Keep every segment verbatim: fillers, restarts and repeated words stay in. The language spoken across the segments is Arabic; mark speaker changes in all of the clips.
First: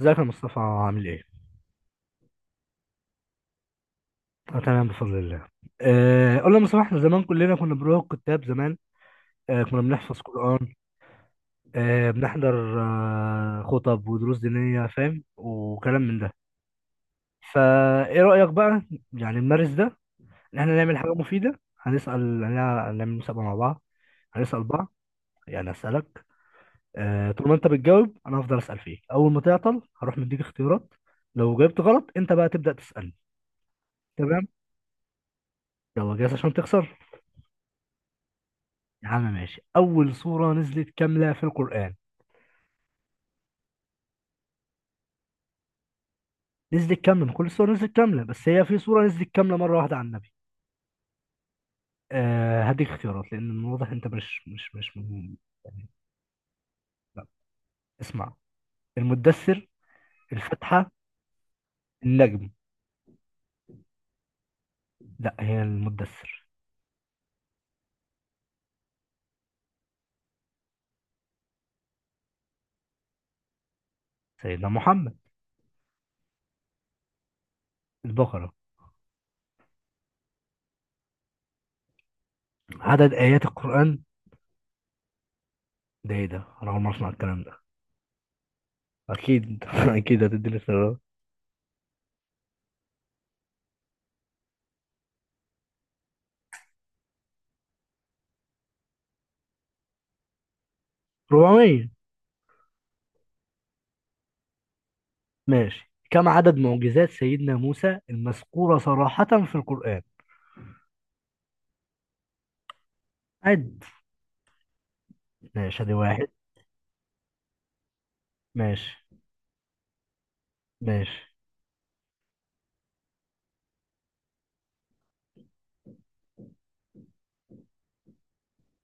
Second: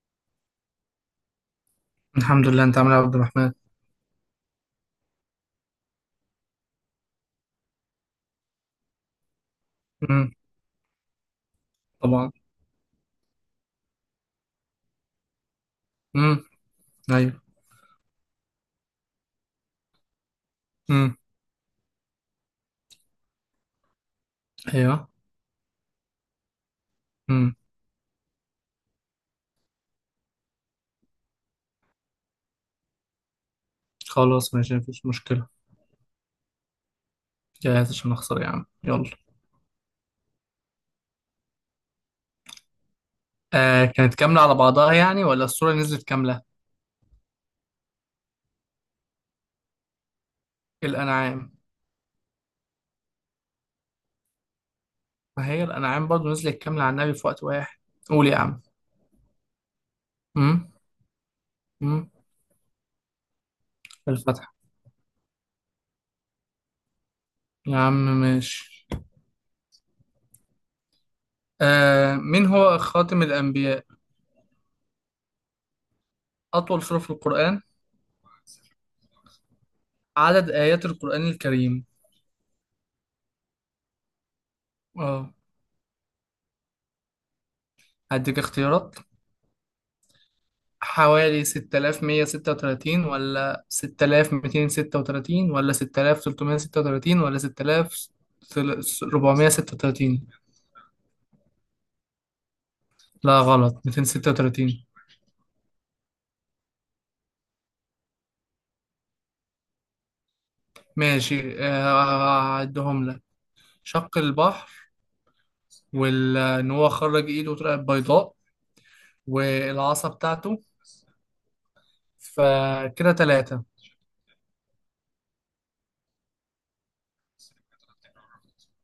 Speaker 1: ازيك يا مصطفى، عامل ايه؟
Speaker 2: الحمد لله، انت عامل ايه يا عبد الرحمن؟
Speaker 1: أنا تمام بفضل الله. آه، قول لي يا مصطفى، احنا زمان كلنا كنا بنروح الكتاب زمان. آه، كنا بنحفظ
Speaker 2: امم.
Speaker 1: قرآن. آه،
Speaker 2: طبعا.
Speaker 1: بنحضر آه، خطب ودروس دينية، فاهم؟ وكلام من ده.
Speaker 2: امم. ايوه.
Speaker 1: فايه رأيك بقى؟ يعني نمارس ده، ان احنا نعمل حاجة
Speaker 2: امم.
Speaker 1: مفيدة. هنسأل هنع- هنعمل مسابقة مع بعض. هنسأل بعض،
Speaker 2: ايوه.
Speaker 1: يعني هسألك. آه، طول
Speaker 2: امم.
Speaker 1: ما انت بتجاوب انا هفضل أسأل فيك، اول ما تعطل هروح مديك اختيارات. لو جاوبت غلط انت بقى تبدأ تسألني. تمام؟
Speaker 2: خلاص ماشي، مفيش مشكله.
Speaker 1: يلا، جاهز عشان تخسر؟
Speaker 2: جاهز عشان اخسر يا عم، يلا.
Speaker 1: يا عم ماشي. أول سورة نزلت كاملة في القرآن.
Speaker 2: آه، كانت كامله على بعضها يعني، ولا الصوره نزلت كامله؟
Speaker 1: نزلت كاملة؟ مش كل السور نزلت كاملة، بس هي في سورة نزلت كاملة مرة واحدة على النبي.
Speaker 2: الانعام.
Speaker 1: آه، هديك اختيارات لأن من واضح أنت مش مش مش من-
Speaker 2: ما هي
Speaker 1: يعني
Speaker 2: الانعام برضو نزلت كامله على النبي في وقت واحد. قول
Speaker 1: اسمع:
Speaker 2: يا عم.
Speaker 1: المدثر،
Speaker 2: امم.
Speaker 1: الفاتحة،
Speaker 2: امم.
Speaker 1: النجم.
Speaker 2: الفتح.
Speaker 1: لا، هي المدثر.
Speaker 2: يا عم، ماشي. آه، مين هو خاتم الانبياء؟
Speaker 1: سيدنا محمد.
Speaker 2: اطول سوره في القران؟
Speaker 1: البقرة.
Speaker 2: عدد ايات القران الكريم؟
Speaker 1: عدد آيات القرآن.
Speaker 2: اه.
Speaker 1: ده إيه ده؟ أنا أول مرة أسمع الكلام ده.
Speaker 2: هديك اختيارات،
Speaker 1: أكيد، أكيد هتديني اختيارات.
Speaker 2: حوالي ستة آلاف ومية وستة وثلاثين ولا ستة آلاف ومئتين وستة وثلاثين ولا ستة آلاف وتلتمية وستة وثلاثين ولا ستة آلاف وأربعمية وستة وثلاثين؟
Speaker 1: أربعمية.
Speaker 2: لا غلط، مئتين وستة وثلاثين.
Speaker 1: ماشي، كم عدد معجزات سيدنا موسى المذكورة صراحة في القرآن؟
Speaker 2: ماشي. آه، هعدهم لك.
Speaker 1: عد.
Speaker 2: شق البحر.
Speaker 1: ماشي، ادي واحد.
Speaker 2: وان هو خرج ايده طلعت بيضاء.
Speaker 1: ماشي.
Speaker 2: والعصا بتاعته.
Speaker 1: ماشي.
Speaker 2: فكده ثلاثة.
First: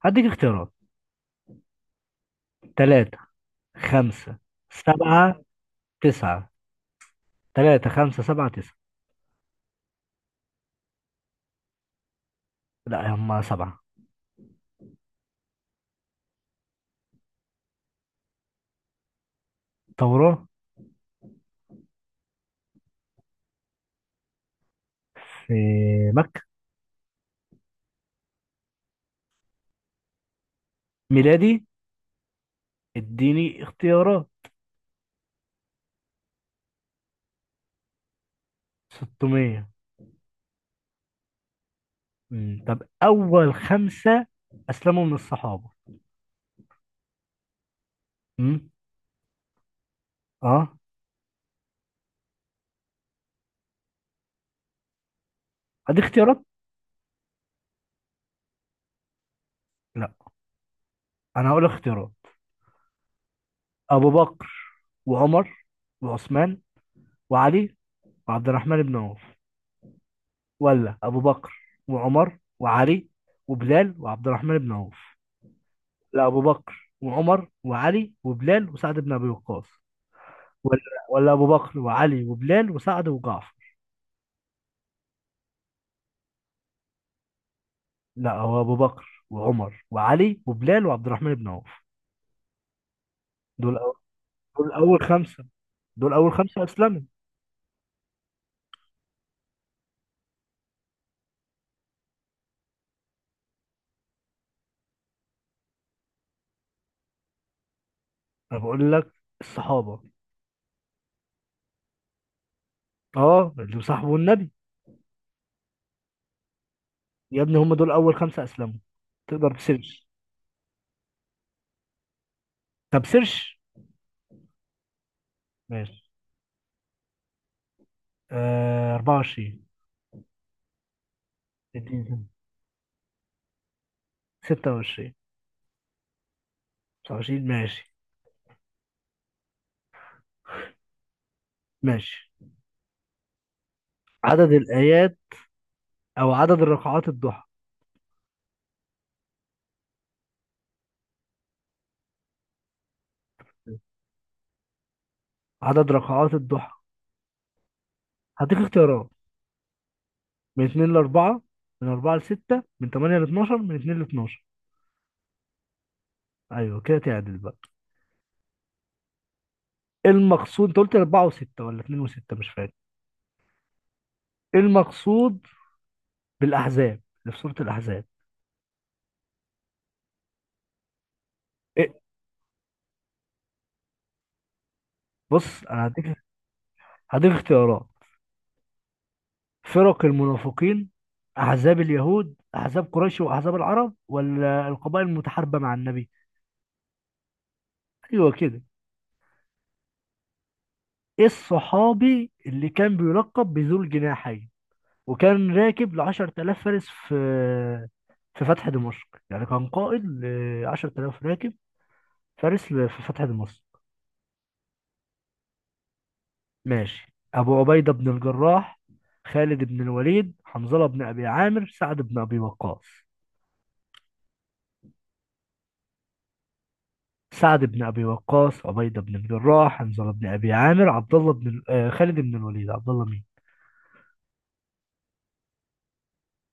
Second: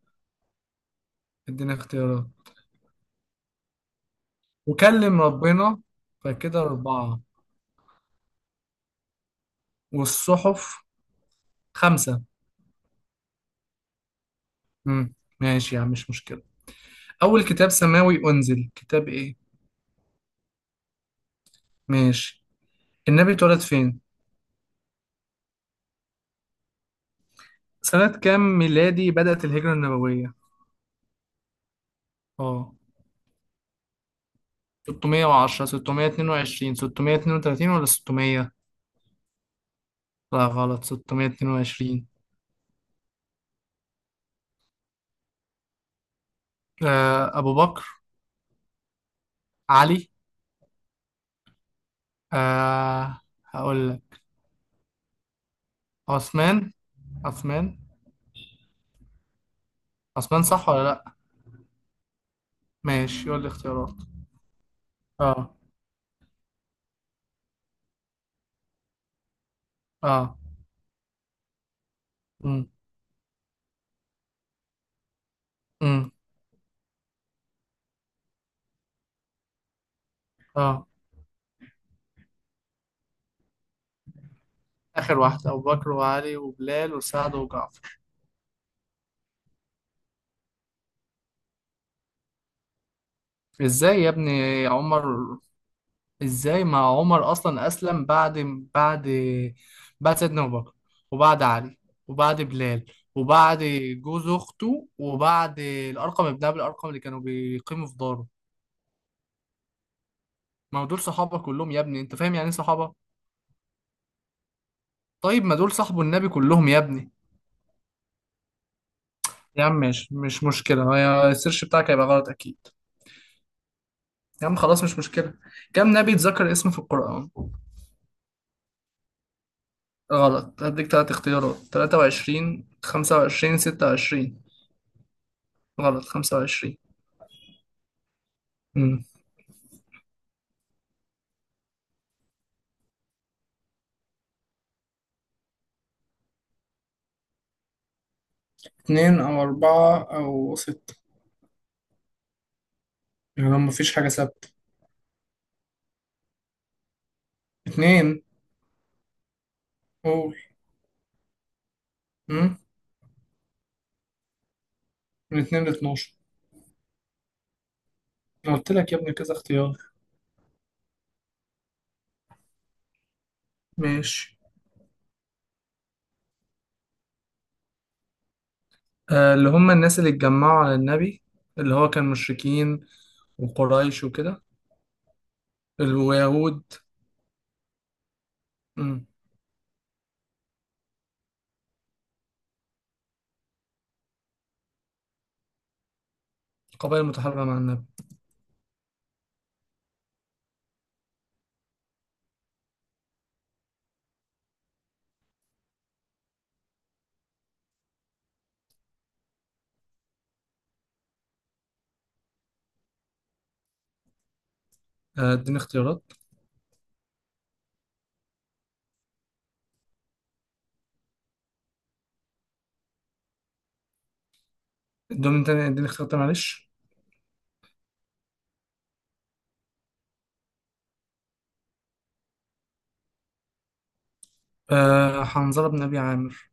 Speaker 1: هديك اختيارات:
Speaker 2: اديني اختيارات.
Speaker 1: تلاتة، خمسة،
Speaker 2: وكلم
Speaker 1: سبعة،
Speaker 2: ربنا.
Speaker 1: تسعة.
Speaker 2: فكده أربعة.
Speaker 1: تلاتة، خمسة، سبعة، تسعة.
Speaker 2: والصحف. خمسة.
Speaker 1: لا، هما سبعة.
Speaker 2: مم. ماشي يا عم، مش مشكلة. أول كتاب سماوي أنزل كتاب إيه؟
Speaker 1: ثورة.
Speaker 2: ماشي. النبي اتولد فين؟
Speaker 1: في مكة.
Speaker 2: سنة كام ميلادي بدأت الهجرة النبوية؟
Speaker 1: ميلادي.
Speaker 2: آه،
Speaker 1: اديني اختيارات.
Speaker 2: ستمية وعشرة، ستمية واتنين وعشرين، ستمية واتنين وتلاتين ولا ستمية؟
Speaker 1: ستمية.
Speaker 2: لا غلط، ستمية واتنين وعشرين.
Speaker 1: مم. طب، أول خمسة أسلموا من الصحابة.
Speaker 2: آه، أبو بكر.
Speaker 1: مم.
Speaker 2: علي.
Speaker 1: أه.
Speaker 2: آه. هقول لك.
Speaker 1: هديك اختيارات.
Speaker 2: عثمان. عثمان.
Speaker 1: لا،
Speaker 2: عثمان صح ولا لأ؟
Speaker 1: أنا هقول اختيارات:
Speaker 2: ماشي، يقول لي اختيارات.
Speaker 1: أبو بكر
Speaker 2: آه.
Speaker 1: وعمر وعثمان وعلي وعبد الرحمن بن عوف،
Speaker 2: آه.
Speaker 1: ولا ابو بكر وعمر
Speaker 2: أمم.
Speaker 1: وعلي وبلال وعبد الرحمن بن عوف،
Speaker 2: أمم.
Speaker 1: لا ابو بكر وعمر وعلي وبلال وسعد بن ابي وقاص، ولا،
Speaker 2: آه.
Speaker 1: ولا ابو بكر وعلي وبلال وسعد وجعفر.
Speaker 2: آخر واحدة، أبو بكر وعلي وبلال وسعد وجعفر.
Speaker 1: لا، هو ابو بكر وعمر وعلي وبلال وعبد الرحمن بن عوف. دول أو...
Speaker 2: ازاي يا ابني؟
Speaker 1: دول اول
Speaker 2: عمر؟
Speaker 1: خمسه، دول اول
Speaker 2: ازاي،
Speaker 1: خمسه
Speaker 2: ما
Speaker 1: اسلموا.
Speaker 2: عمر اصلا اسلم بعد بعد بعد سيدنا ابو بكر. وبعد علي. وبعد بلال. وبعد جوز اخته، وبعد الارقم ابن ابي الارقم اللي كانوا بيقيموا في داره.
Speaker 1: انا بقول لك الصحابه.
Speaker 2: ما هو دول صحابه كلهم يا ابني، انت فاهم يعني ايه صحابه؟
Speaker 1: اه، اللي صاحبوا النبي.
Speaker 2: طيب، ما دول صاحبه النبي كلهم يا ابني.
Speaker 1: يا ابني، هم دول اول خمسه اسلموا. تقدر
Speaker 2: يا عم
Speaker 1: تسيرش.
Speaker 2: ماشي، مش مشكلة، هي السيرش بتاعك هيبقى غلط أكيد.
Speaker 1: طب سيرش.
Speaker 2: يا عم خلاص، مش مشكلة. كم
Speaker 1: ماشي.
Speaker 2: نبي اتذكر اسمه في القرآن؟
Speaker 1: آه، أربعة وعشرين.
Speaker 2: غلط، هديك تلات اختيارات، تلاتة
Speaker 1: اديني.
Speaker 2: وعشرين، خمسة وعشرين، ستة وعشرين.
Speaker 1: ستة وعشرين.
Speaker 2: غلط، خمسة وعشرين.
Speaker 1: تسعة وعشرين. ماشي. ماشي، عدد الآيات، أو عدد ركعات الضحى.
Speaker 2: اتنين أو أربعة أو ستة. يعني لو مفيش حاجة ثابتة.
Speaker 1: عدد ركعات الضحى.
Speaker 2: اتنين.
Speaker 1: هديك اختيارات:
Speaker 2: قول.
Speaker 1: من اتنين ل أربعة، من أربعة ل
Speaker 2: أمم.
Speaker 1: ستة، من ثمانية ل اتناشر، من اتنين ل اتناشر.
Speaker 2: من اتنين لاتناشر.
Speaker 1: أيوه كده، تعدل بقى.
Speaker 2: أنا قلت لك يا ابني كذا اختيار.
Speaker 1: إيه المقصود؟ أنت قلت أربعة و6 ولا اتنين و6، مش فاكر.
Speaker 2: ماشي.
Speaker 1: إيه المقصود بالأحزاب اللي في سورة الأحزاب؟
Speaker 2: آه، اللي هم الناس اللي اتجمعوا على النبي. اللي هو
Speaker 1: إيه؟
Speaker 2: كان مشركين، وقريش وكده.
Speaker 1: بص، أنا هديك،
Speaker 2: اليهود.
Speaker 1: هديك اختيارات:
Speaker 2: أمم.
Speaker 1: فرق المنافقين، أحزاب اليهود، أحزاب قريش وأحزاب العرب، ولا القبائل المتحاربة مع النبي.
Speaker 2: القبائل المتحاربة مع النبي.
Speaker 1: أيوه كده. الصحابي اللي كان بيلقب بذو الجناحين، وكان راكب لعشرة آلاف فارس في في فتح دمشق. يعني كان قائد لعشرة آلاف راكب فارس ل- في فتح دمشق.
Speaker 2: آه، اديني اختيارات.
Speaker 1: ماشي. أبو عبيدة بن الجراح، خالد بن الوليد، حنظلة بن أبي عامر، سعد بن أبي وقاص.
Speaker 2: ادوني تاني، اديني اختيارات تاني، معلش.
Speaker 1: سعد بن أبي وقاص، عبيدة بن الجراح، حنظلة بن أبي عامر، عبد الله بن ال- آه، خالد بن الوليد، عبد الله مين؟
Speaker 2: آه، حنظلة بن أبي عامر.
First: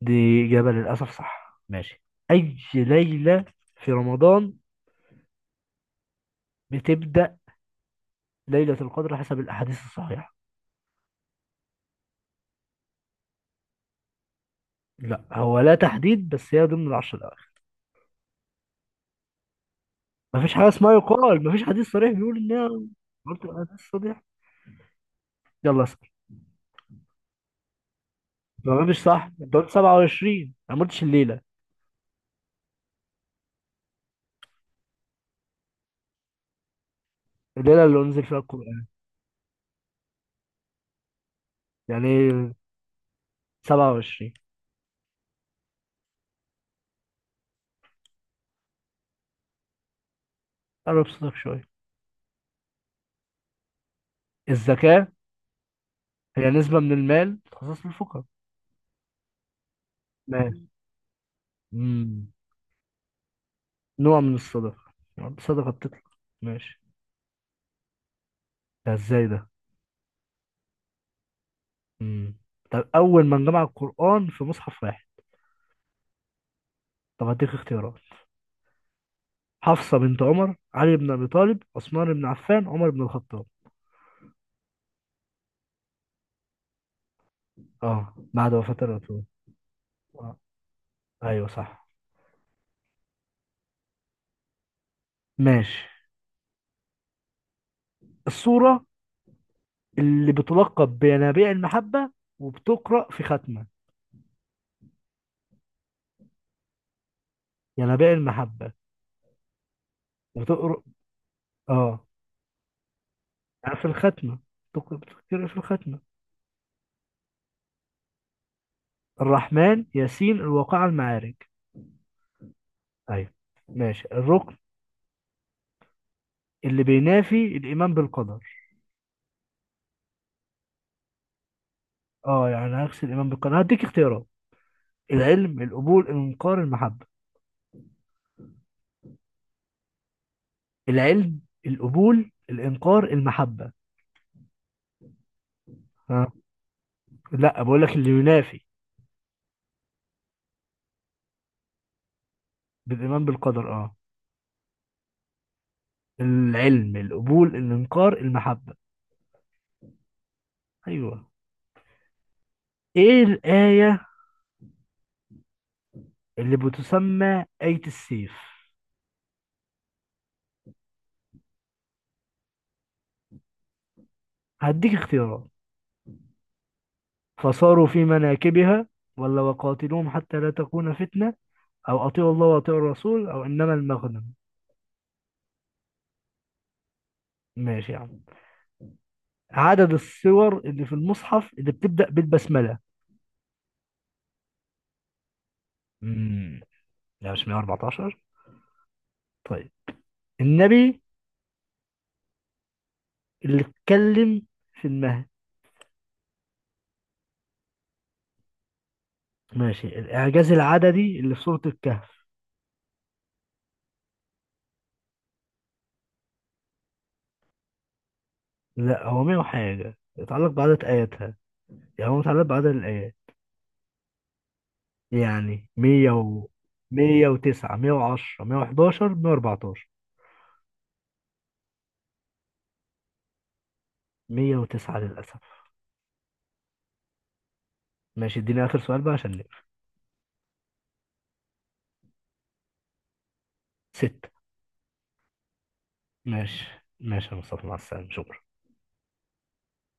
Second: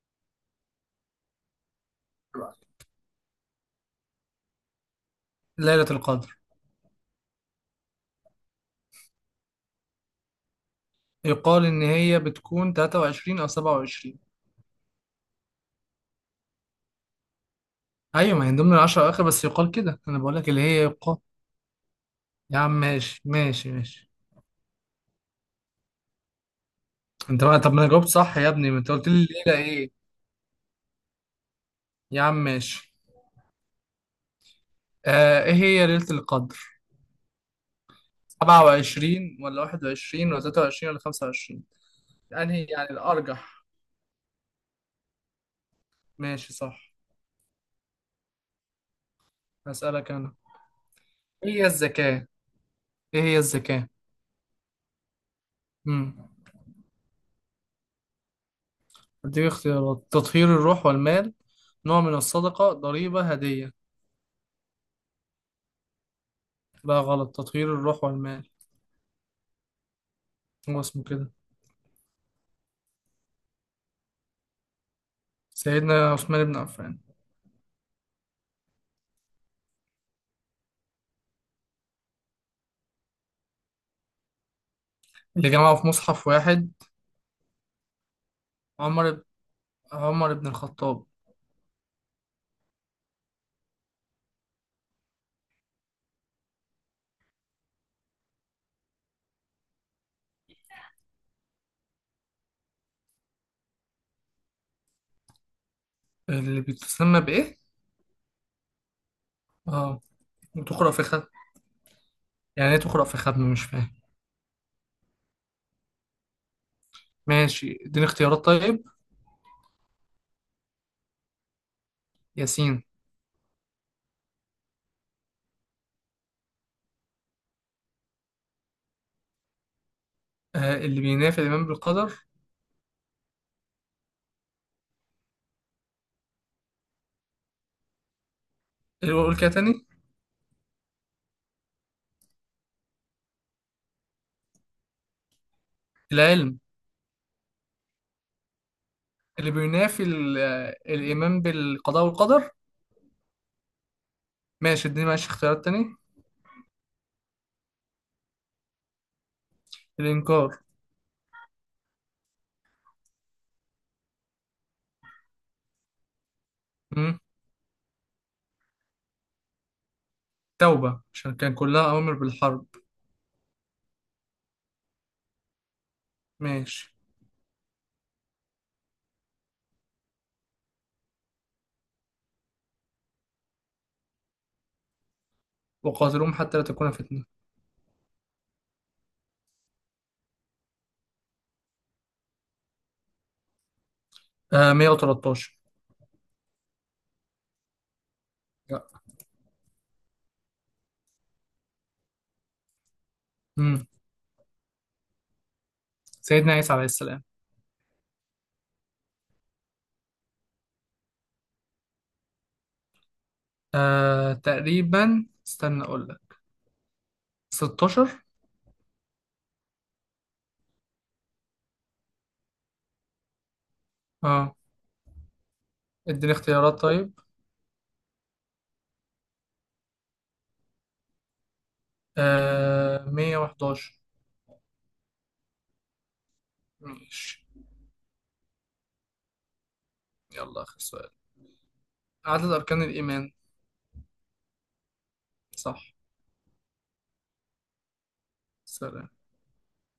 Speaker 1: دي إجابة للأسف صح. ماشي. أي ليلة في رمضان
Speaker 2: ليلة القدر.
Speaker 1: بتبدأ ليلة القدر حسب الأحاديث الصحيحة؟
Speaker 2: يقال إن هي بتكون تلاتة وعشرين أو سبعة وعشرين.
Speaker 1: لا، هو لا تحديد، بس هي ضمن العشر الأواخر.
Speaker 2: أيوة، ما هي من ضمن العشرة أواخر، بس يقال كده، أنا بقول لك
Speaker 1: مفيش
Speaker 2: اللي
Speaker 1: حاجة
Speaker 2: هي
Speaker 1: اسمها
Speaker 2: يقال.
Speaker 1: يقال، مفيش حديث صريح بيقول
Speaker 2: يا
Speaker 1: إنها.
Speaker 2: عم، ماشي
Speaker 1: قلت الأحاديث
Speaker 2: ماشي ماشي.
Speaker 1: الصحيحة. يلا اسأل.
Speaker 2: انت بقى؟ طب ما انا جاوبت صح يا ابني،
Speaker 1: ما
Speaker 2: ما انت
Speaker 1: قلتش
Speaker 2: قلت لي
Speaker 1: صح، أنت
Speaker 2: الليله
Speaker 1: قلت
Speaker 2: ايه؟
Speaker 1: سبعة وعشرين، أنا ما قلتش الليلة.
Speaker 2: يا عم، ماشي. آه، ايه هي ليله القدر؟
Speaker 1: الليلة اللي أنزل فيها القرآن.
Speaker 2: سبعة وعشرين ولا واحد وعشرين ولا ثلاثة وعشرين ولا خمسة وعشرين؟
Speaker 1: يعني إيه؟
Speaker 2: انهي يعني الارجح؟
Speaker 1: سبعة وعشرين.
Speaker 2: ماشي، صح. هسألك انا.
Speaker 1: قرب صوتك
Speaker 2: ايه
Speaker 1: شوية.
Speaker 2: هي الزكاه؟ ايه هي الزكاه؟
Speaker 1: الزكاة؟
Speaker 2: امم.
Speaker 1: هي نسبة من المال تخصص للفقراء.
Speaker 2: اديك اختيارات، تطهير
Speaker 1: ماشي.
Speaker 2: الروح والمال، نوع من
Speaker 1: مم.
Speaker 2: الصدقه، ضريبه، هديه؟
Speaker 1: نوع من الصدقة، يعني الصدقة بتطلع. ماشي.
Speaker 2: لا غلط، تطهير الروح والمال.
Speaker 1: ده ازاي ده؟
Speaker 2: هو اسمه كده.
Speaker 1: مم. طب، أول من جمع القرآن في مصحف واحد.
Speaker 2: سيدنا عثمان بن عفان.
Speaker 1: طب، هديك اختيارات: حفصة بنت عمر، علي بن أبي طالب، عثمان بن عفان، عمر بن الخطاب.
Speaker 2: اللي جمعه في مصحف واحد؟
Speaker 1: اه، بعد وفاة
Speaker 2: عمر.
Speaker 1: الرسول.
Speaker 2: عمر
Speaker 1: آه.
Speaker 2: بن الخطاب.
Speaker 1: ايوه صح. ماشي. الصورة اللي بتلقب بينابيع المحبة، وبتقرأ في ختمة.
Speaker 2: اللي بتسمى بإيه؟
Speaker 1: ينابيع المحبة،
Speaker 2: اه.
Speaker 1: وتقرأ.
Speaker 2: وتقرأ في ختم.
Speaker 1: اه،
Speaker 2: يعني ايه تقرأ في ختم؟ مش
Speaker 1: يعني في
Speaker 2: فاهم.
Speaker 1: الختمة. تق- بتقرأ في الختمة.
Speaker 2: ماشي، اديني اختيارات طيب.
Speaker 1: الرحمن، ياسين، الواقعة، المعارج.
Speaker 2: ياسين.
Speaker 1: ايوه. ماشي. الركن اللي بينافي الإيمان بالقدر.
Speaker 2: آه، اللي بينافي الإيمان بالقدر؟
Speaker 1: اه، يعني عكس الإيمان بالقدر. هديك اختيارات: العلم، القبول، الإنكار، المحبة.
Speaker 2: اللي بقول كده تاني؟
Speaker 1: العلم، القبول، الإنكار، المحبة. ها.
Speaker 2: العلم.
Speaker 1: لا، بقول لك اللي ينافي
Speaker 2: اللي بينافي ال- آه، الإيمان بالقضاء والقدر.
Speaker 1: بالإيمان بالقدر، اه.
Speaker 2: ماشي اديني، ماشي اختيارات تاني.
Speaker 1: العلم، القبول، الإنكار، المحبة.
Speaker 2: الإنكار.
Speaker 1: أيوه. إيه الآية اللي
Speaker 2: مم.
Speaker 1: بتسمى آية السيف؟
Speaker 2: توبة، عشان كان كلها أوامر بالحرب.
Speaker 1: هديك اختيارات:
Speaker 2: ماشي.
Speaker 1: فصاروا في مناكبها، ولا وقاتلوهم حتى لا تكون فتنة، أو أطيعوا الله وأطيعوا الرسول، أو إنما المغنم.
Speaker 2: وقاتلهم حتى لا تكون فتنة.
Speaker 1: ماشي يا عم. عدد السور اللي في المصحف اللي بتبدأ بالبسملة.
Speaker 2: آه، مية وتلتاشر.
Speaker 1: امم لا، مش مية وأربعتاشر.
Speaker 2: لا.
Speaker 1: طيب، النبي اللي
Speaker 2: مم.
Speaker 1: اتكلم في المهد.
Speaker 2: سيدنا عيسى عليه السلام.
Speaker 1: ماشي، الإعجاز العددي اللي في سورة الكهف.
Speaker 2: آه، تقريبا استنى أقول لك. ستاشر.
Speaker 1: لا، هو مية وحاجة يتعلق بعدد آياتها. يعني هو متعلق بعدد الآيات.
Speaker 2: اه،
Speaker 1: يعني مية
Speaker 2: اديني
Speaker 1: و،
Speaker 2: اختيارات طيب.
Speaker 1: مية وتسعة، مية وعشرة، مية وحداشر، مية وأربعتاشر.
Speaker 2: آه، مية وحداشر.
Speaker 1: مية وتسعة للأسف.
Speaker 2: ماشي.
Speaker 1: ماشي، اديني آخر سؤال بقى عشان نقفل.
Speaker 2: يلا، آخر سؤال، عدد أركان الإيمان؟
Speaker 1: ستة.
Speaker 2: صح.
Speaker 1: ماشي. ماشي يا مصطفى، مع السلامة، شكرا.
Speaker 2: سلام.